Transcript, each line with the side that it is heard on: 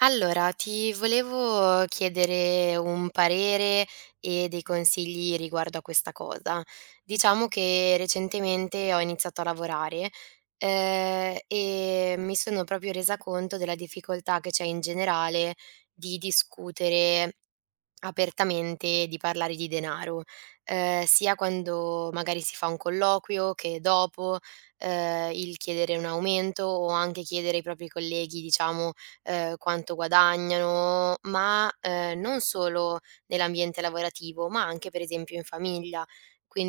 right: Allora, ti volevo chiedere un parere e dei consigli riguardo a questa cosa. Diciamo che recentemente ho iniziato a lavorare, e mi sono proprio resa conto della difficoltà che c'è in generale di discutere apertamente di parlare di denaro, sia quando magari si fa un colloquio che dopo, il chiedere un aumento o anche chiedere ai propri colleghi, diciamo, quanto guadagnano, ma, non solo nell'ambiente lavorativo, ma anche per esempio in famiglia.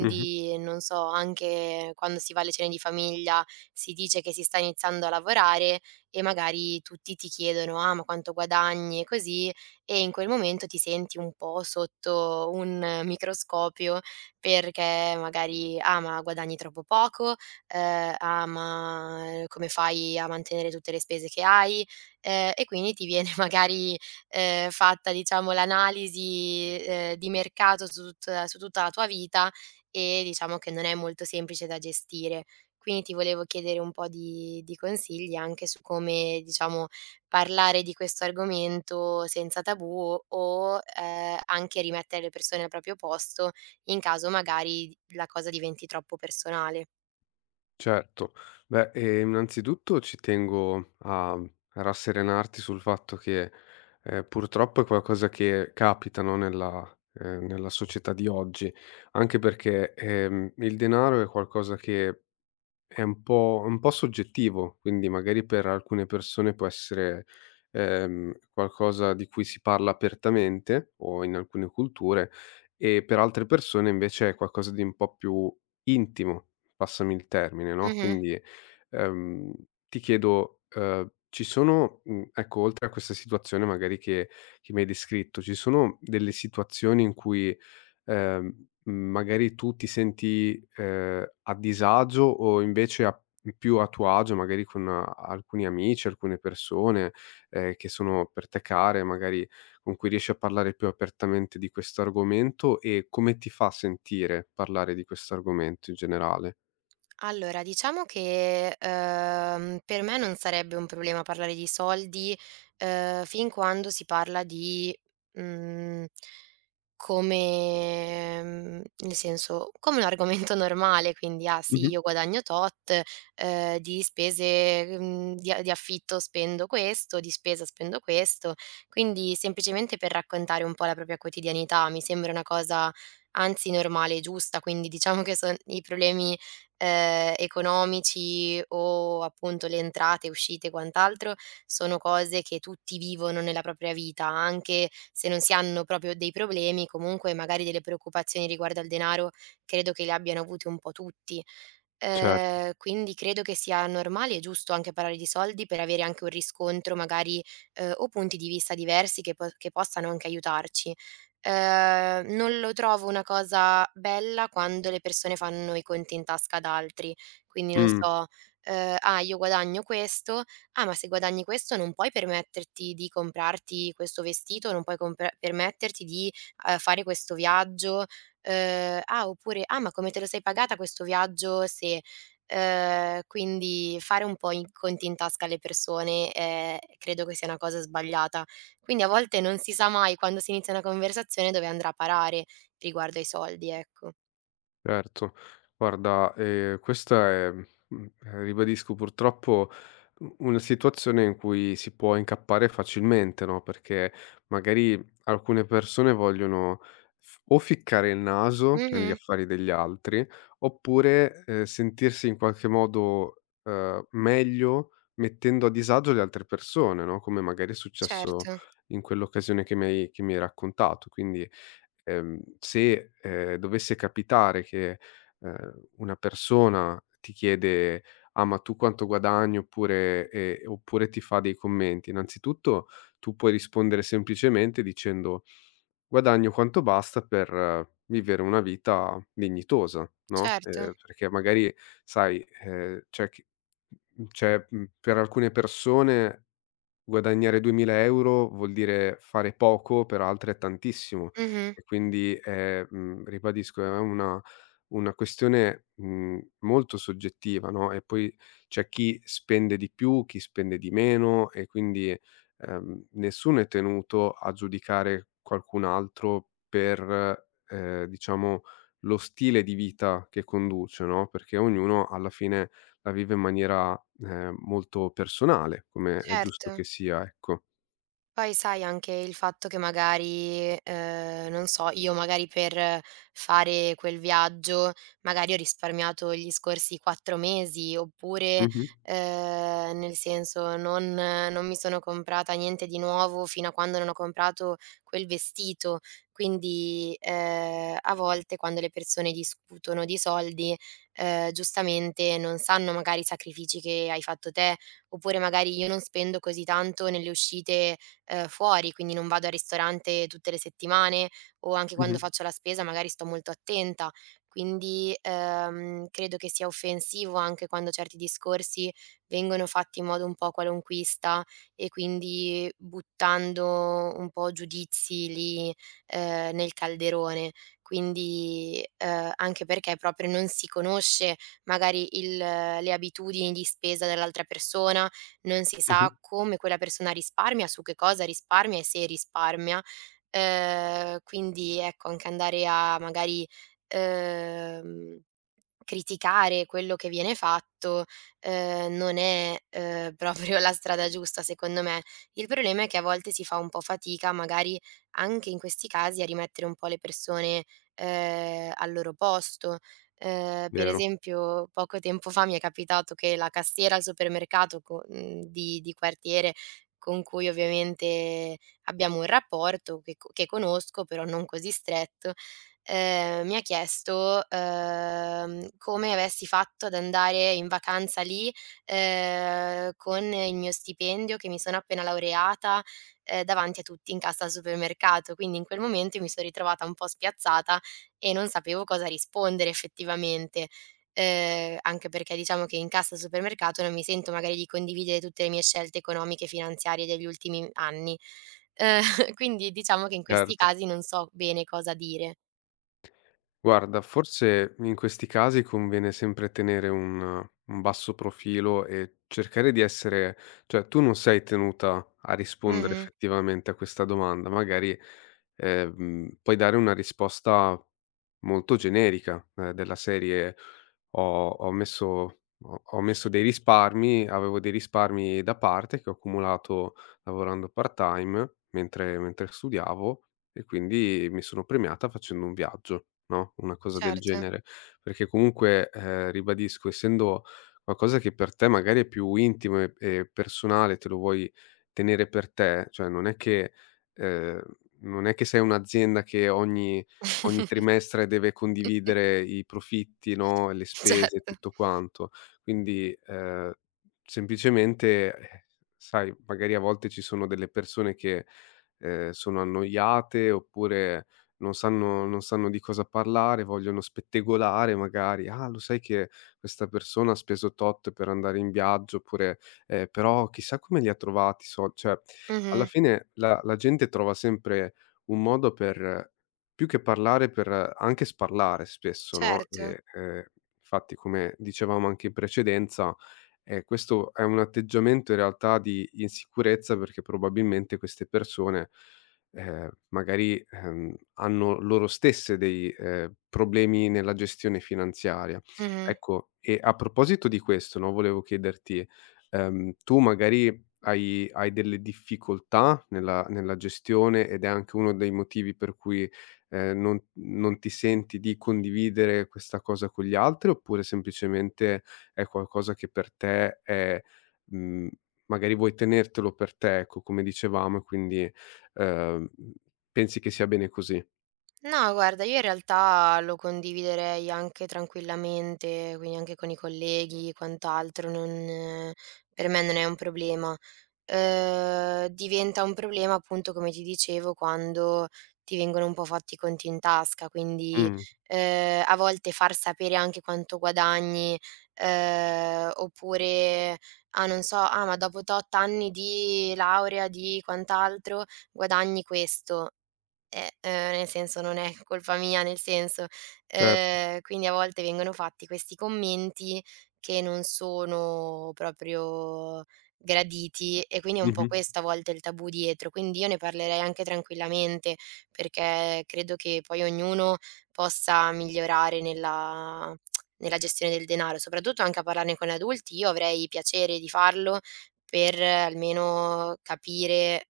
left: Mh-mh.
right: non so, anche quando si va alle cene di famiglia si dice che si sta iniziando a lavorare e magari tutti ti chiedono: "Ah, ma quanto guadagni?" E così, e in quel momento ti senti un po' sotto un microscopio, perché magari: "Ah, ma guadagni troppo poco", "Ah, ma come fai a mantenere tutte le spese che hai?" E quindi ti viene magari, fatta diciamo l'analisi, di mercato su tutta la tua vita, e diciamo che non è molto semplice da gestire. Quindi ti volevo chiedere un po' di consigli anche su come, diciamo, parlare di questo argomento senza tabù o, anche rimettere le persone al proprio posto in caso magari la cosa diventi troppo personale.
left: Certo. Beh, innanzitutto ci tengo a rasserenarti sul fatto che, purtroppo è qualcosa che capita, no, nella società di oggi, anche perché, il denaro è qualcosa che è un po' soggettivo, quindi magari per alcune persone può essere, qualcosa di cui si parla apertamente o in alcune culture e per altre persone invece è qualcosa di un po' più intimo, passami il termine, no,
right: Mh-mh.
left: quindi, ehm, ti chiedo, ci sono, ecco oltre a questa situazione magari che mi hai descritto, ci sono delle situazioni in cui magari tu ti senti, a disagio o invece a più a tuo agio magari con alcuni amici, alcune persone, che sono per te care, magari con cui riesci a parlare più apertamente di questo argomento e come ti fa sentire parlare di questo argomento in generale?
right: Allora diciamo che, per me non sarebbe un problema parlare di soldi, fin quando si parla di, mhmm nel senso, come un argomento normale, quindi: "Ah sì,
left: Mh-mh,
right: io guadagno tot, di spese, di affitto spendo questo, di spesa spendo questo". Quindi semplicemente per raccontare un po' la propria quotidianità, mi sembra una cosa anzi normale e giusta. Quindi diciamo che son i problemi, economici o appunto le entrate, uscite e quant'altro, sono cose che tutti vivono nella propria vita. Anche se non si hanno proprio dei problemi, comunque magari delle preoccupazioni riguardo al denaro credo che le abbiano avute un po' tutti.
left: certo.
right: Quindi credo che sia normale e giusto anche parlare di soldi per avere anche un riscontro magari, o punti di vista diversi che po che possano anche aiutarci. Non lo trovo una cosa bella quando le persone fanno i conti in tasca ad altri, quindi non
left: Mh.
right: so: "Ah, io guadagno questo, ah, ma se guadagni questo non puoi permetterti di comprarti questo vestito, non puoi compra permetterti di, fare questo viaggio". Ah, oppure: "Ah, ma come te lo sei pagata questo viaggio?" Se Quindi fare un po' i conti in tasca alle persone, credo che sia una cosa sbagliata. Quindi a volte non si sa mai, quando si inizia una conversazione, dove andrà a parare riguardo ai soldi, ecco.
left: Certo. Guarda, questa è ribadisco purtroppo u una situazione in cui si può incappare facilmente, no, perché magari alcune persone vogliono f o ficcare il naso negli
right: Mh-mh.
left: affari degli altri, oppure, sentirsi in qualche modo, meglio mettendo a disagio le altre persone, no, come magari è successo
right: Certo,
left: in quell'occasione che mi hai raccontato. Quindi se, dovesse capitare che, una persona ti chiede: "Ah, ma tu quanto guadagni?" Oppure oppure ti fa dei commenti, innanzitutto tu puoi rispondere semplicemente dicendo: "Guadagno quanto basta per vivere una vita dignitosa", no,
right: certo.
left: perché magari sai, c'è chi c'è, per alcune persone guadagnare 2000 € vuol dire fare poco, per altre è tantissimo
right: Mh-mh.
left: e quindi, ribadisco è una questione, molto soggettiva, no, e poi c'è chi spende di più, chi spende di meno e quindi, nessuno è tenuto a giudicare qualcun altro per, diciamo lo stile di vita che conduce, no, perché ognuno alla fine la vive in maniera molto personale, come è
right: Certo.
left: giusto che sia, ecco.
right: Poi sai anche il fatto che magari, non so, io magari per fare quel viaggio, magari ho risparmiato gli scorsi 4 mesi, oppure,
left: Mh-mh,
right: nel senso non mi sono comprata niente di nuovo fino a quando non ho comprato quel vestito. Quindi, a volte quando le persone discutono di soldi, giustamente non sanno magari i sacrifici che hai fatto te, oppure magari io non spendo così tanto nelle uscite fuori, quindi non vado al ristorante tutte le settimane, o anche quando
left: mh-mh,
right: faccio la spesa magari sto molto attenta. Quindi, credo che sia offensivo anche quando certi discorsi vengono fatti in modo un po' qualunquista, e quindi buttando un po' giudizi lì, nel calderone. Quindi, anche perché proprio non si conosce magari il le abitudini di spesa dell'altra persona, non si
left: mh-mh,
right: sa come quella persona risparmia, su che cosa risparmia e se risparmia. Quindi ecco, anche andare a magari, ehm, criticare quello che viene fatto, non è, proprio la strada giusta secondo me. Il problema è che a volte si fa un po' fatica, magari anche in questi casi, a rimettere un po' le persone, al loro posto. Per
left: vero,
right: esempio, poco tempo fa mi è capitato che la cassiera al supermercato di quartiere, con cui ovviamente abbiamo un rapporto che conosco, però non così stretto, mi ha chiesto, come avessi fatto ad andare in vacanza lì, con il mio stipendio, che mi sono appena laureata, davanti a tutti in cassa al supermercato. Quindi in quel momento mi son ritrovata un po' spiazzata e non sapevo cosa rispondere effettivamente, anche perché diciamo che in cassa al supermercato non mi sento magari di condividere tutte le mie scelte economiche e finanziarie degli ultimi anni. Ehm, quindi diciamo che in questi
left: certo.
right: casi non so bene cosa dire.
left: Guarda, forse in questi casi conviene sempre tenere un basso profilo e cercare di essere cioè tu non sei tenuta a rispondere
right: Mh-mh.
left: effettivamente a questa domanda, magari, puoi dare una risposta molto generica, della serie: ho ho messo ho messo dei risparmi avevo dei risparmi da parte che ho accumulato lavorando part-time mentre studiavo e quindi mi sono premiata facendo un viaggio, no, una cosa del
right: Certo,
left: genere. Perché comunque, ribadisco, essendo qualcosa che per te magari è più intimo e personale, te lo vuoi tenere per te, cioè non è che ehm, non è che sei un'azienda che ogni trimestre deve condividere i profitti, no, le spese e
right: certo.
left: tutto quanto. Quindi, semplicemente, sai, magari a volte ci sono delle persone che, sono annoiate oppure non sanno di cosa parlare, vogliono spettegolare magari: "Ah, lo sai che questa persona ha speso tot per andare in viaggio?" Oppure: però chissà come li ha trovati i sol" cioè, alla
right: Mh-mh.
left: fine la gente trova sempre un modo per più che parlare per anche sparlare spesso, no,
right: Certo.
left: e, infatti come dicevamo anche in precedenza, questo è un atteggiamento in realtà di insicurezza perché probabilmente queste persone, hanno loro stesse dei, problemi nella gestione finanziaria.
right: Mh-mh.
left: Ecco, e a proposito di questo, no, volevo chiederti, tu magari hai delle difficoltà nella gestione ed è anche uno dei motivi per cui non ti senti di condividere questa cosa con gli altri, oppure semplicemente è qualcosa che per te è mhmm, magari vuoi tenertelo per te, ecco, come dicevamo, e quindi, ehm, pensi che sia bene così?
right: No, guarda, io in realtà lo condividerei anche tranquillamente, quindi anche con i colleghi e quant'altro, non per me non è un problema. Diventa un problema appunto, come ti dicevo, quando ti vengono un po' fatti i conti in tasca, quindi,
left: Mh,
right: a volte far sapere anche quanto guadagni, oppure, ah, non so: "Ah, ma dopo tot anni di laurea, di quant'altro, guadagni questo". Nel senso non è colpa mia, nel senso,
left: certo.
right: quindi a volte vengono fatti questi commenti che non sono proprio graditi, e quindi è un po'
left: Mh-mh.
right: questo a volte il tabù dietro. Quindi io ne parlerei anche tranquillamente, perché credo che poi ognuno possa migliorare nella gestione del denaro, soprattutto anche a parlarne con adulti. Io avrei piacere di farlo per almeno capire,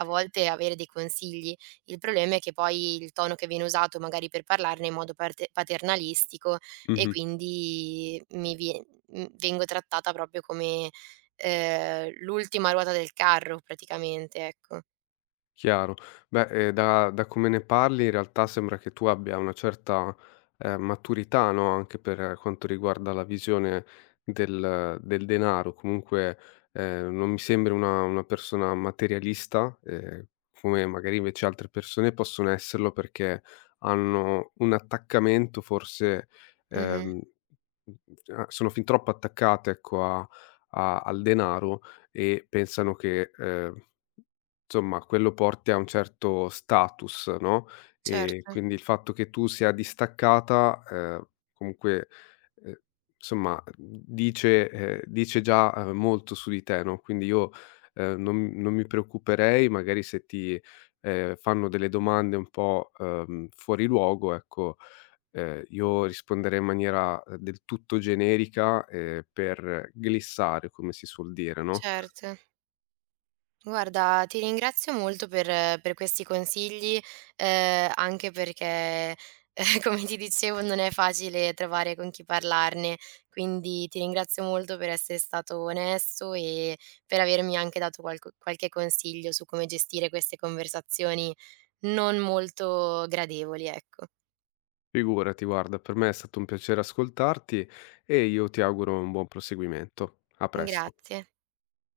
right: a volte avere dei consigli. Il problema è che poi il tono che viene usato magari per parlarne è in modo parte paternalistico, e
left: Mh-mh.
right: quindi vengo trattata proprio come, l'ultima ruota del carro praticamente, ecco.
left: Chiaro. Beh, da come ne parli in realtà sembra che tu abbia una certa, maturità, no, anche per quanto riguarda la visione del denaro. Comunque, non mi sembri una persona materialista, come magari invece altre persone possono esserlo perché hanno un attaccamento forse,
right: Mh-mh.
left: ehm, a sono fin troppo attaccate, ecco, a al denaro e pensano che, insomma, quello porti a un certo status, no, e
right: Certo,
left: quindi il fatto che tu sia distaccata, comunque, ehm, insomma, dice dice già, molto su di te, no, quindi io, non mi preoccuperei magari se ti, fanno delle domande un po', fuori luogo, ecco, io risponderei in maniera, del tutto generica, per glissare, come si suol dire, no?
right: certo. Guarda, ti ringrazio molto per questi consigli, anche perché, come ti dicevo, non è facile trovare con chi parlarne, quindi ti ringrazio molto per essere stato onesto e per avermi anche dato qualco qualche consiglio su come gestire queste conversazioni non molto gradevoli, ecco.
left: Figurati, guarda, per me è stato un piacere ascoltarti e io ti auguro un buon proseguimento. A presto.
right: Grazie.